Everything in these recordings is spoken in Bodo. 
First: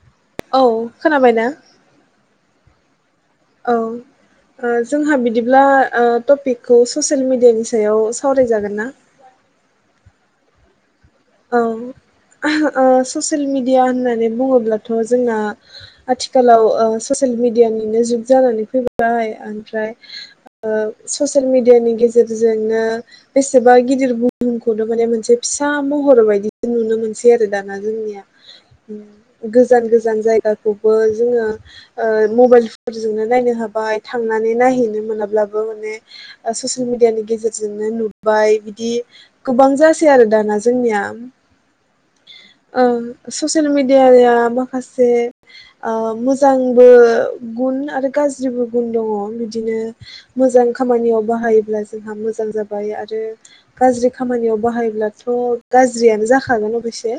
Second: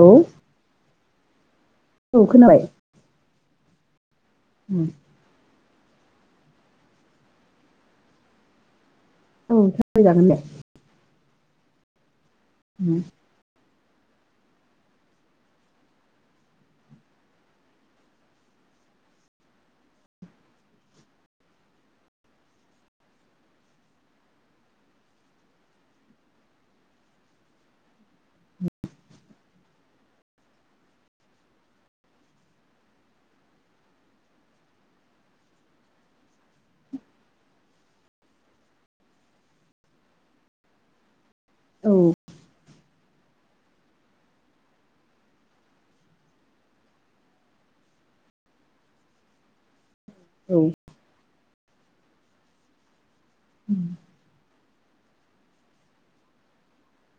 औ औ खोनाबाय। औ। जोंहा बिदिब्ला टपिकखौ ससियेल मिेडियानि सायाव सावरायजागोन ना? औ सावरायजागोन दे। औ। ससियेल मिडिया मिदिया होननानै बुङोब्लाथ' जोंना आथिखालाव सियेल मिदियानि जुग जानानै फैबाय ओमफ्राय ओ ससियेल मिदियानि गेजेरजोंनो बेसेबा गिदिर बुहुमखौनो मोनसे फिसा महर बायदि नुनो मोनसै आरो दाना जोंनिया गोजान गोजान जायगाखौबो जोङो मबाइल फोरजोंनो नायनो हाबाय थांनानै नायहैनो मोनाब्लाबो माने ससियेल मिडियानि गेजेरजोंनो नुबाय बिदि गोबां जासै आरो दाना। जोंनिया। औ ओं। ससियेल मेडियाया माखासे मोजांनिबो गुन आरो गाज्रिबो गुन दङ बिदिनो। औ मोजां खामानियाव बाहाय अब्ला जोंहा मोजां जाबाय आरो गाज्रि खामानियाव बाहाय ला थ' गाज्रियानो जाखागोन अबयसे।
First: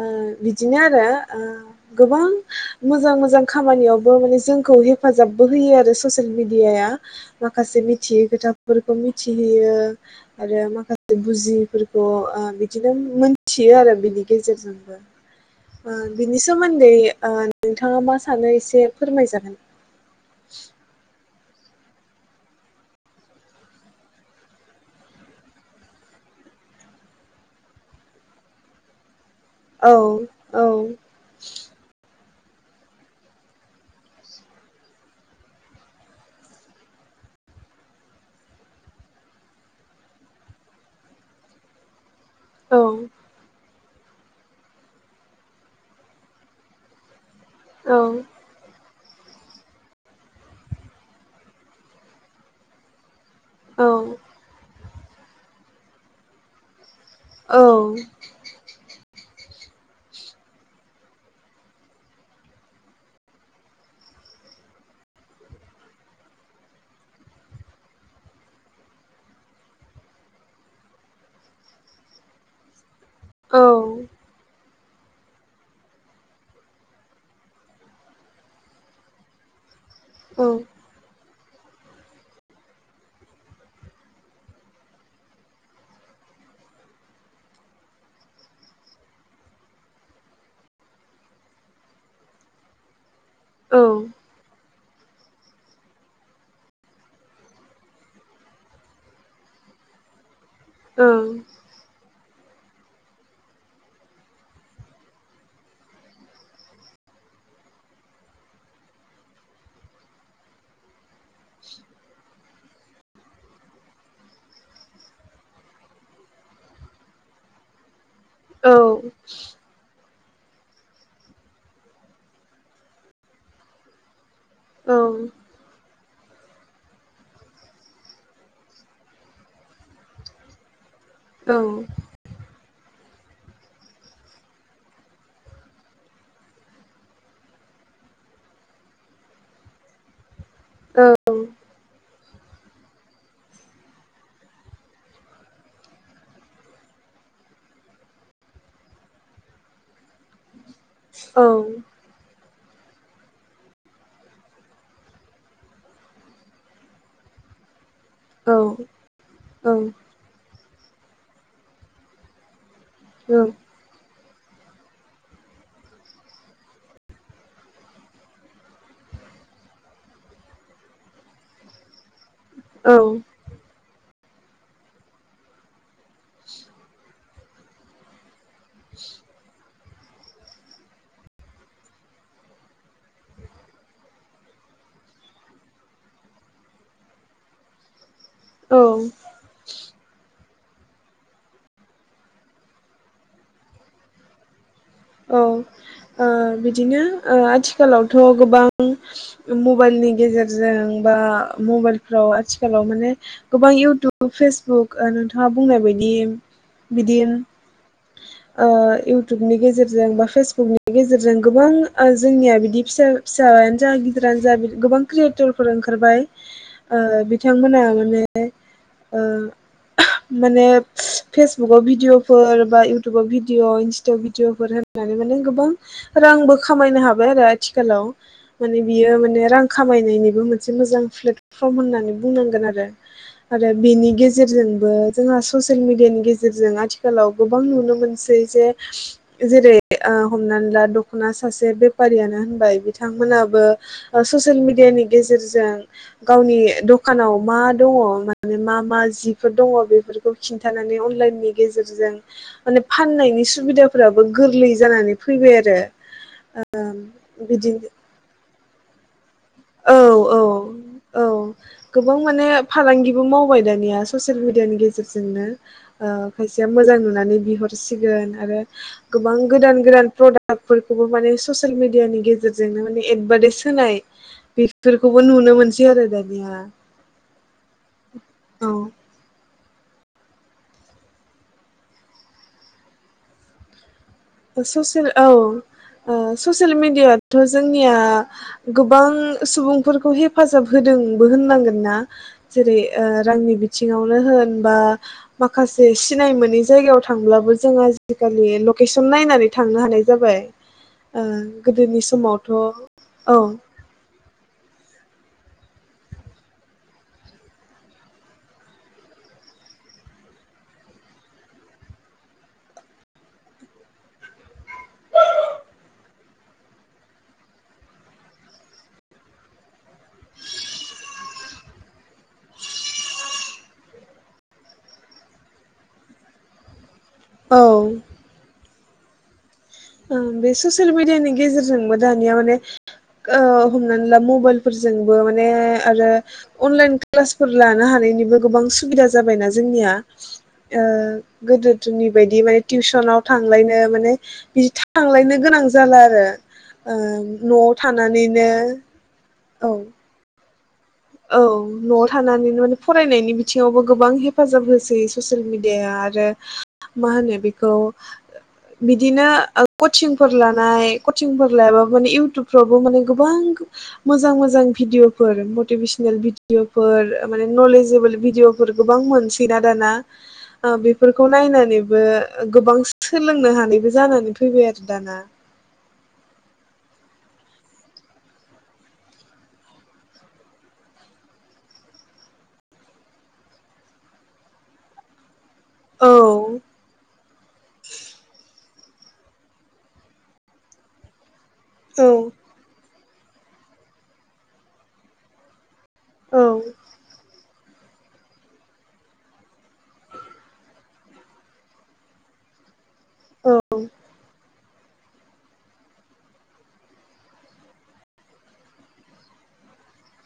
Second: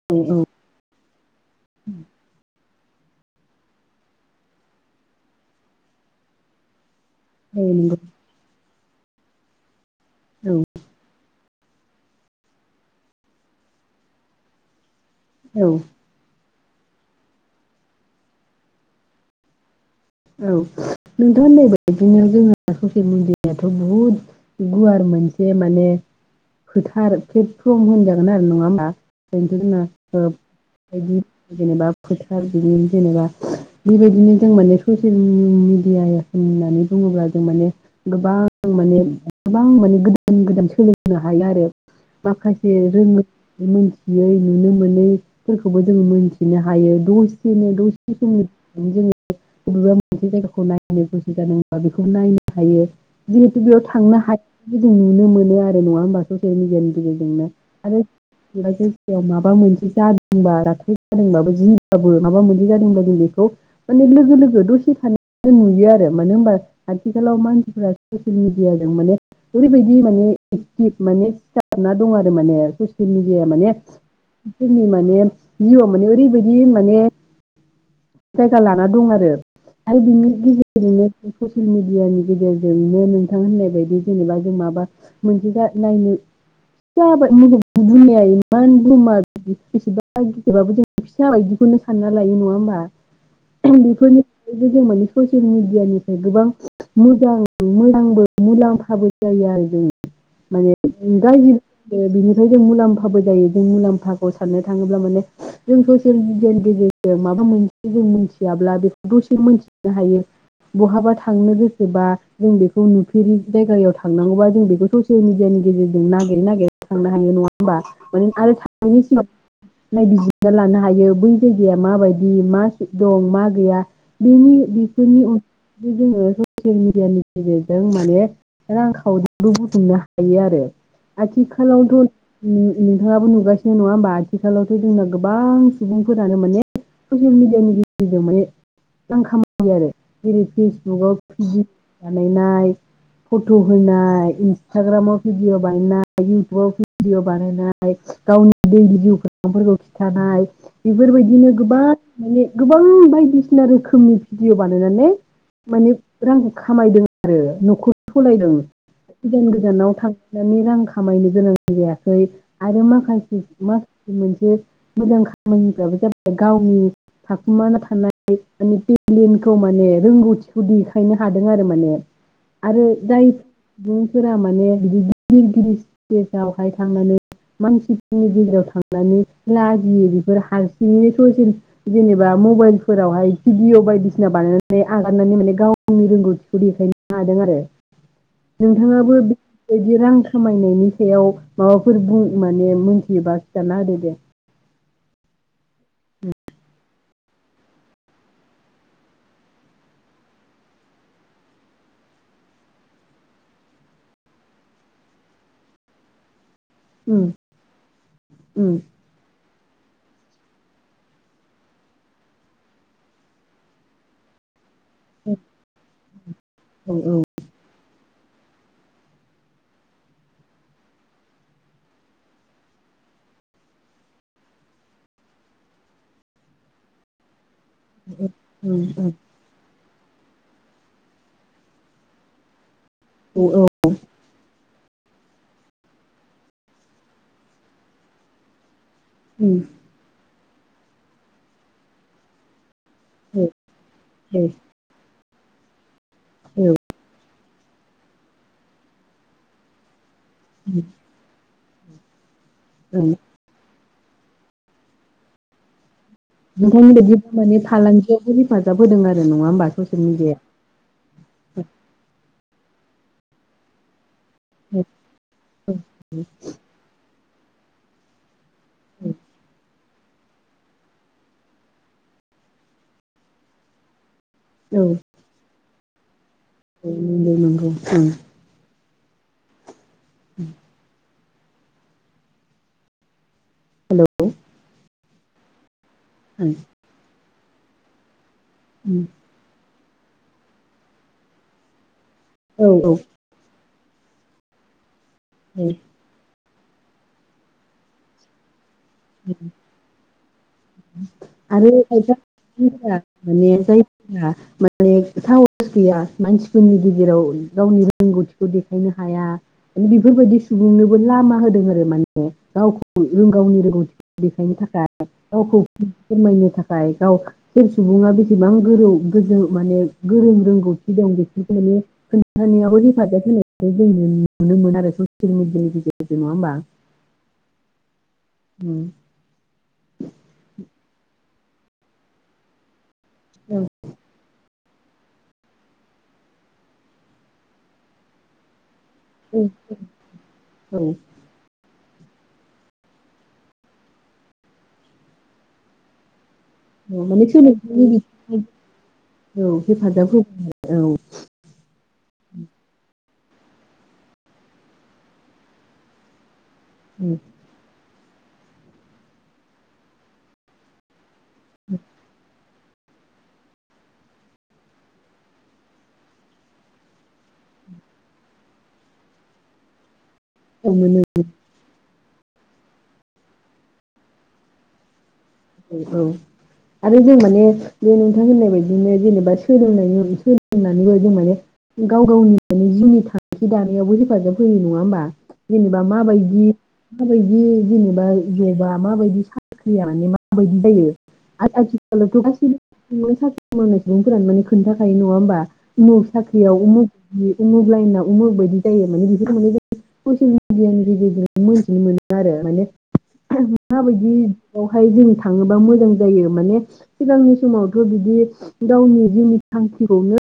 ओ औ बिदिनो आरो ओ गोबां मोजां मोजां खामानियावबो माने जोंखौ हेफाजाबबो होयो आरो ससियेल मेडियाया। माखासे नंगौ मिथियै खोथा खौ मिथिहैयो। औ आरो माखासे बुजिफोर ग। [unintelligible] बिदिनो मोनथियो आरो बिनि गेजेरजोंबो औ ओ बिनि सोमोन्दै नोंथाङा मा सानो एसे फोरमायजागोन। औ। नोंथां नैब बिदिनो जोंहा ससियेल मिडियायाथ' बुहुद गुवार मोनसे माने फोथार प्लेटफर्म होनजागोन आरो नङा होमा? [inaudible] बेनोथ' जोंना औ ओ औ बायदि जेनेबा फोथ बिदिनो जेनेबा बेबायदिनो जों माने ससियेल मिडिया होननानै बुङोब्ला जों माने गोबां माने गोबां माने गोदान गोदान सोलोंनो हायो आरो । माखासे औ रोंङो मोनथि यै नुनो मोनैफोरखौबो जोंङो मोनथिनो हायो दसे दसेनो औ दसे समनि गेजेरावनो जोंङो बबेबा मोनसे जायगाखौ नायनो गोसो जादोंबा बेखौ नायनो हायो । जिहेथु बेयाव औ थांनो हा बिदि नुनो मोनो आरो नङा होमबा ससियेल मेदियानि गेजेरजोंनो औ आरो [unintelligible] माबा मोनसे जादोंबा [unintelligible] जादोंबो जि बाबो माबा मोनसे जादों बेखौ माने लोगो लोगो दसे थाना नुयो आरो मानो होनबा आथिखालाव मानसिफोरा ससियेल मिडियाजों माने ओरैबायदि माने एक्टिभ माने सिथाबना दं आरो माने । मिदियाया औ माने जोंनि माने जिउआव माने ओरैबायदि माने जायगा लाना दं आरो । आरो बिनि औ गेजेरजोंनो ससियेल मिडियानि गेजेरजोंनो नोंथां होननाय बायदि जेनेबा जों माबा मोनसे नायनो फिसा बुंनाया इमान बहुमा बेसेबा गिदिरबाबो जों फिसा बायदिखौनो सानना लायो नङा होमबा? बेफोरनि जों माने ससियेल मिडियानिफ्राय गोबां मोजां मोजांबो मुलाम्फाबो जायो आरो जों माने [unintelligible] बिनि जों मुलाम्फाबो जायो जों मुलाम्फाखौ साननो थाङोब्ला माने जों ससियेल मिडियानि गेजेरजों माबा मोनसे जों मोनथियाब्ला बेखौ दसे मोनथिनो हायो बहाबा थांनो गोसोबा जों बेखौ नुफेरि जायगायाव थांनांगौबा जों बेखौ ससियेल मिडियानि गेजेरजों नागिरै नागिरै थांनो हायो नङा होमबा? आरो थांनायनि सिगां नायबिजिर ना लानो हायो बै जायगाया माबायदि मा दं मा गैया? बेनि बेफोरनि अन औ जोंङो ससेल मिडियानि गेजेरजों माने रां खावरिबो बुथुमनो हायो आरो । आथिखालावथ उम्म नोंथाङाबो नुगासिनो नङा होमबा आथिखालावथ जोंना गोबां सुबुंफोरानो माने ससेल मिडिया नि गेजेरजों माने रां खामायो आरो । जेरै औ फेसबुगाव [unintelligible] बानायनाय फट' होनाय इन्सटाग्रामाव भिडिअ बानायनाय इउटुबाव भिडिअ बानायनाय गावनि दै जिउफोरखौ खिन्थानाय । औ बेफोरबायदिनो गोबां ने गोबां बायदिसिना रोखोमनि भिडिअ बानायनानै माने रांखौ खामायदों आरो न'खर सलायदों औ गोजान औ गोजानाव थांनानै रां खामायनो गोनां जायाखै आरो माखासे मा मोनसे मोजां खामानिफ्राबो जाबाय गावनि थाखोमुमाना थानाय माने टेलेन्टखौ माने रोंगौथिखौ देखायनो हादों आरो माने आरो दाय सुबुंफोरा माने बिदि गिदिर गिदिर दे दावहाय थांनानै मानसिफोरनि गेजेर थांलायनो लाज नै बेफोर हारसिंङैनोथ जेर जेनेबा मबाइलफोरावहाय भिडिअ बायदिसिना बानायनानै आगारनानै माने गावनि रोंगौथिखौ देखायनो हादों आरो औ नोंथाङाबो बेबायदि रां खामायनायनि सायाव माबाफोर बुं माने मोनथियोबा खिथाना होदो दे औ ओ बिदिनो ओ आथिखालावथ गोबां मबाइलनि गेजेरजों बा मबाइलफ्राव आथिखालाव माने गोबां इउटुब फेसबुक ओ नोंथाङा बुंनाय बायदि उम बिदिं ओ उम इउटुब बिनि गेजेर जों बा फेसबुकनि गेजेरजों गोबां ओ जोंनिया बिदि फिसा फिसायानो जा गिदिरानो जा बि गोबां क्रियेटरफोर ओंखारबाय औ ओ औ बिथांमोना माने ओ माने फेसबुक आव भिडिअ फोर बा इउटुबाव भिडिअ इनस्थायाव भिडिअफोर होन होनानै माने गोबां रांबो खामायनो हाबाय आरो आथ आथिखालाव उम माने औ उम बियो माने रां खामायनायनिबो मोनसे मोजां प्लेटफर्म होननानै बुंनांगोन आरो औ आरो बेनि गेजेरजों बो जोंहा ससियेल मिडियानि गेजेरजों आथिखालाव गोबां नुनो मोनसै जे जेरै हमनानै ला दखना सासे बेफारियानो होनबाय बिदि बिथांमोनाबो ससियेल मिडिया नि गेजेरजों गावनि औ दखानाव मा दङ माने मा मा जिफोर दङ बेफोरखौ उम खिन्थानानै अनलाइननि गेजेरजों माने ओं फाननायनि सुबिदा फोराबो गोरलै जानानै फैबाय आरो नोंथांनि बायदि माने बिदिनो फालांगियावबो हेफाजाब होदों आरो नङा होमबा औ ससिल औ औ मिडिया। गोबां माने फालांगिबो मावबाय दानिया। ससियेल मिडियानि गेजेरजोंनो ओ खायसेया मोजां नुनानै। बिहरसिगोन आरो गोबां गोदान गोदान प्रडाक्टफोरखौबो माने ससियेल मिडियानि गेजेरजोंनो माने एडभार्टाइस होनाय। औ बेफोरखौबो नुनो मोन सै आरो दानि। बिहा औ नंगौ नंगौ औ। उ हेलौ। ससियेल। औ। ओ ससियेल मिडिया। थ जोंनिया। गोबां सुबुं। फोरखौ हेफाजाब होदोंबो होननांगोन ना। औ जेरै औ ओ रांनि बि सिङावनो होन बा। माखासे सिनाय मोनि। जायगायाव थांब्लाबो जों आजि कालि लकेसन। सम नायनानै थांनो हानाय जाबाय ओ आरो गोदोनि खायफा समावथ' सुबुंफोरा औ। ले साहस गैया मानसिफोरनि गेजेराव गावनि रोंगौथिखौ देखायनो हाया बेफोरबायदि सुबुंनोबो लामा होदों आरो माने गावखौ जों गावनि रोंगौथि। देखायनो थाखाय गावखौ फोरमायनो थाखाय गाव सोर सुबुङा बेसेबां गोरौ गोजौ माने गोरों रोंगौथि दं [unintelligible] माने खोन्थानायाव हेफाजाब होनाय जों नुनो मोन आरो ससियेल मिडियानि गेजेरजों नङा होमबा। औ। उम। ओं बे ससियेल मिडियानि गेजेरजोंबो दानिया माने। ओ हमनानै ला मबाइल। फोरजोंबो माने आरो अनलायन क्लासफोर लानो हानायनिबो गोबां स्क'ब। सुबिदा जाबायना जोंनिया ओ औ गोदो। जोंनि बायदि माने टिउसनाव थांलायनो माने। बिदि थांलायनो गोनां जाला आरो। ओ औ माने न'आव सोलोंथाइनि थानानैनो। बिथिङाव औ हेफाजाब होबो। औ न'आव थानानैनो फरायनायनि बिथिङावबो गोबां हेफाजाब होसै ससियेल मिडियाया आरो। मा होनो बेखौ। बिदिनो ओ कचिंफोर लानाय। कचिंफोर लायाबाबोनो इउटुब फ्रावबो माने गोबां मोजां मोजां भिडिअफोर मटिभेस नेल भिडिअफोर माने नलेजेबोल भिडिअफोर गोबां मोनसैना दाना। औ ओ बेफोरखौ नायनानैब बे गोबां सोलोंनो हानायबो जानानै फैबाय आरो दाना औ आरो जों माने बे नोंथां होननाय बायदिनो जेनेबा सोलोंनायनि सोलोंनानैबो जों माने गाव गावनि माने जिउनि थांखि दानायावबो हेफाजाब होयो नङा ओमबा? जेनेबा औ माबायदि माबायदि जेनेबा जबा? माबायदि साख्रिया माने मा मा बायदि जायो? औ [unintelligible] गासिबो [unintelligible] साख्रि मावनाय सुबुंफोरानो माने खोन्थाखायो नङा ओमबा? मु औ साख्रियावबो [unintelligible] उमुग लाइना उमुग बायदि जायो माने बेफोर माने जों ससियेल मिडियानि गेजेरजों मिथिनो मोनो आरो माने। औ मा बायदि? बेवहाय जों थाङोबा मोजां जायो माने सिगांनि समावथ' बिदि गावनि जिउनि थांखिखौनो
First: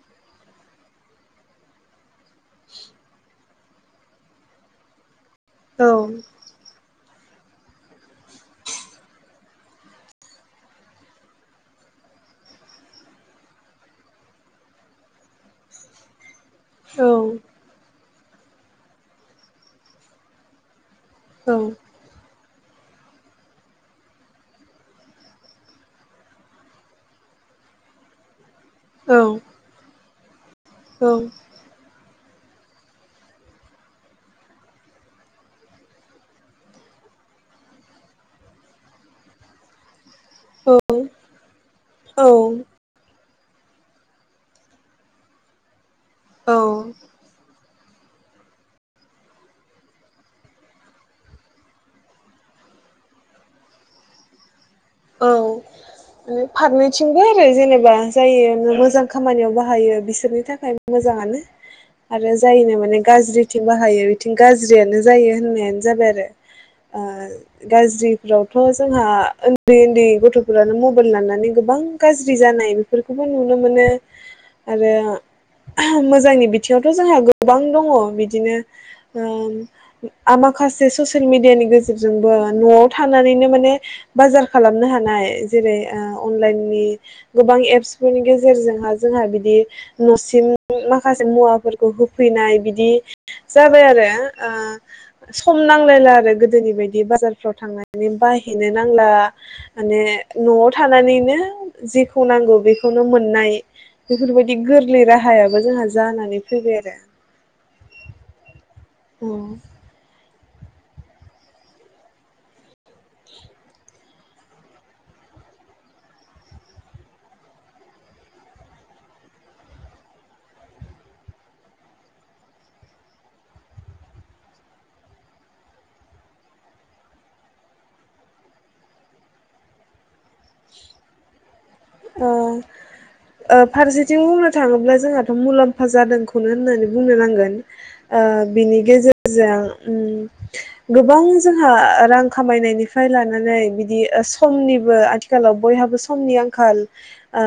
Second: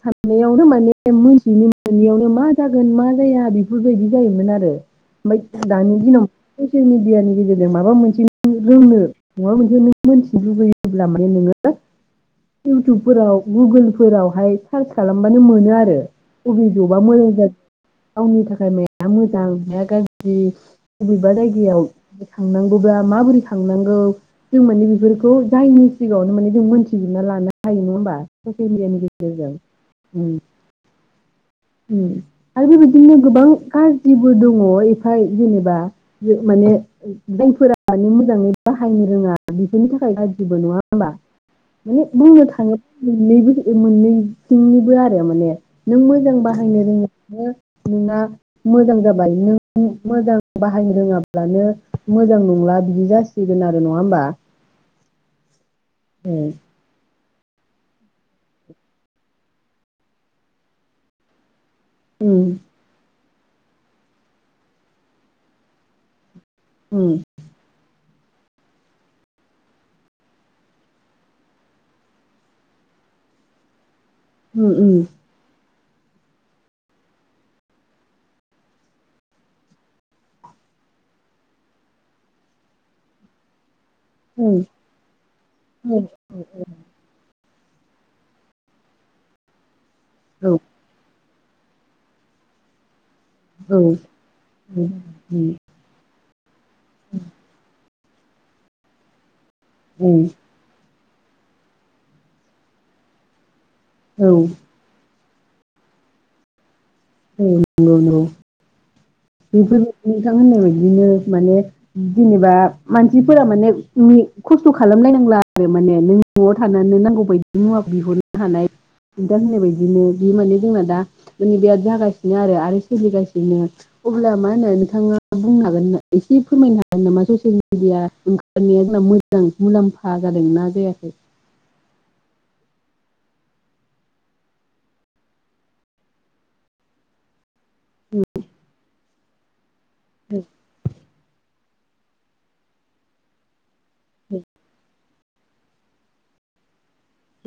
साननायावनो माने मोनथियैनो मोनैयावनो मा जागोन मा जाया बेफोरबायदि जायोमोन आरो। ओमफाय दानि दिनाव ससियेल मिडिया नि गेजेरजों माबा मोनसे रोंनो [unintelligible] मोन्थिनो लुबैयोब्ला माने नोङो इउटुबफोराव गुगोलफोरावहाय सार्च खालामबानो मोनो आरो उबि जबा औ मोजां जा गावनि थाखाय माया मोजां माया गाज्रि बबेबा जायगायाव थांनांगौब्ला माबोरै थांनांगौ? जों माने बेफोरखौ जायनि सिगाङावनो माने जों मोनथिजोबना लानो हायो नङा ओमबा? ससेल मेदियानि औ गेजेरजों उम औ उम आरो बेबायदिनो गोबां गाज्रिबो दङ एफाय जेनेबा माने जायफोरानो मोजाङै बाहायनो रोङा बिसोरनि थाखाय जेबो नङा ओमबा माने औ बुंनो थाङोब मोननैबो ओ मोननैथिंनिबो आरो माने नों मो औ बाहायनो रोङो नोंना मोजां जाबाय नों मोजां बाहायनो रोङाब्लानो मोजां नंला बिदि जासिगोन आरो नङा ओमबा? औ माने फारनैथिं रो जेनेबा जायो मोजां खामानियाव बाहायो बिसोरनि थाखाय मोजाङानो। आरो उम जायनो माने गाज्रि बिथिं बाहायो बिथिं गाज्रियानो जायो होननायानो जाबाय आरो। ओ उम गाज्रि रावथ' जोंहा उन्दै उन्दै गथ'फोरानो मबाइल लानानै गोबां गाज्रि जानाय बेफोरखौबो नुनो मोनो। आरो उम मोजांनि बिथिङावथ' जोंहा गोबां दङ बिदिनो ओ माखासे ससियेल मिडियानि गेजेरजोंबो न'आव थानानैनो माने बाजार उम खालामनो हानाय जेरै उम ओ अनलाइननि गोबां एप्सफोरनि गेजेरजोंहा जोंहा बिदि न'सिम औ माखासे मुवाफोरखौ होफैनाय बिदि औ जाबाय आरो ओ उम सम नांलायला आरो। दोनिबायदि बाजारफ्राव थांनाय ने बायहैनो नांला माने उम न'आव थाना थानानैनो जेखौ नांगौ बेखौनो मोननाय औ बेफोरबायदि गोरलै रा दाहायाबो जोंहा जानानै फैबाय आरो। [unintelligible] औ [unintelligible] बिथां होननाय बायदिनो माने जेनेबा मानसिफोरा माने खस्थ' खालामलायनांला आरो माने नों न'आव थानानै नांगौ बायदि मुवाखौ बिहरनो हानाय नोंथां होननाय बायदिनो बि माने जोंना दा माने बिराद जागासिनो आरो आरो सोलिगासिनो। अब्ला मा होनो नोंथाङा बुंनो हागोन एसे फोरमायनो हागोन नामा ससियेल मिडिया ओंखारनाया मोजां मुलाम्फा जादोंना जायाखै? ओ ओ फारसेथिं बुंनो थाङोब्ला जोंहाथ' मुलाम्फा जादोंखौनो होननानै बुंनो नांगोन। ओ बिनि गेजेर मोजां। उम गोबां जों आंहा रां खामायनायनिफ्राय लानानै बिदि ओ समनिबो आथिखालाव बयहाबो समनि आं खाल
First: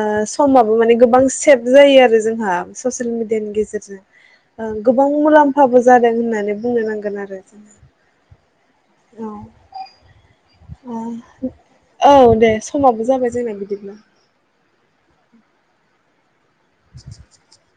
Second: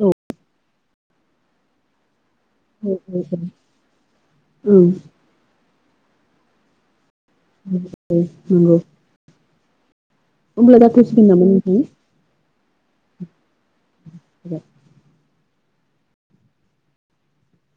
औ समाबो माने गोबां सेब जायो आरो। जोंहा ससेल औ मिडियानि गेजेरजों ओ औ औ गोबाव मुलाम हाबो जादों होननानै बुंनो नांगोन आर [unintelligible] नंगौ उब्ला जाथ'सिगोन नामा नोंथां औ दे समाबो जाबाय जोंना बिदिब्ला [unintelligible]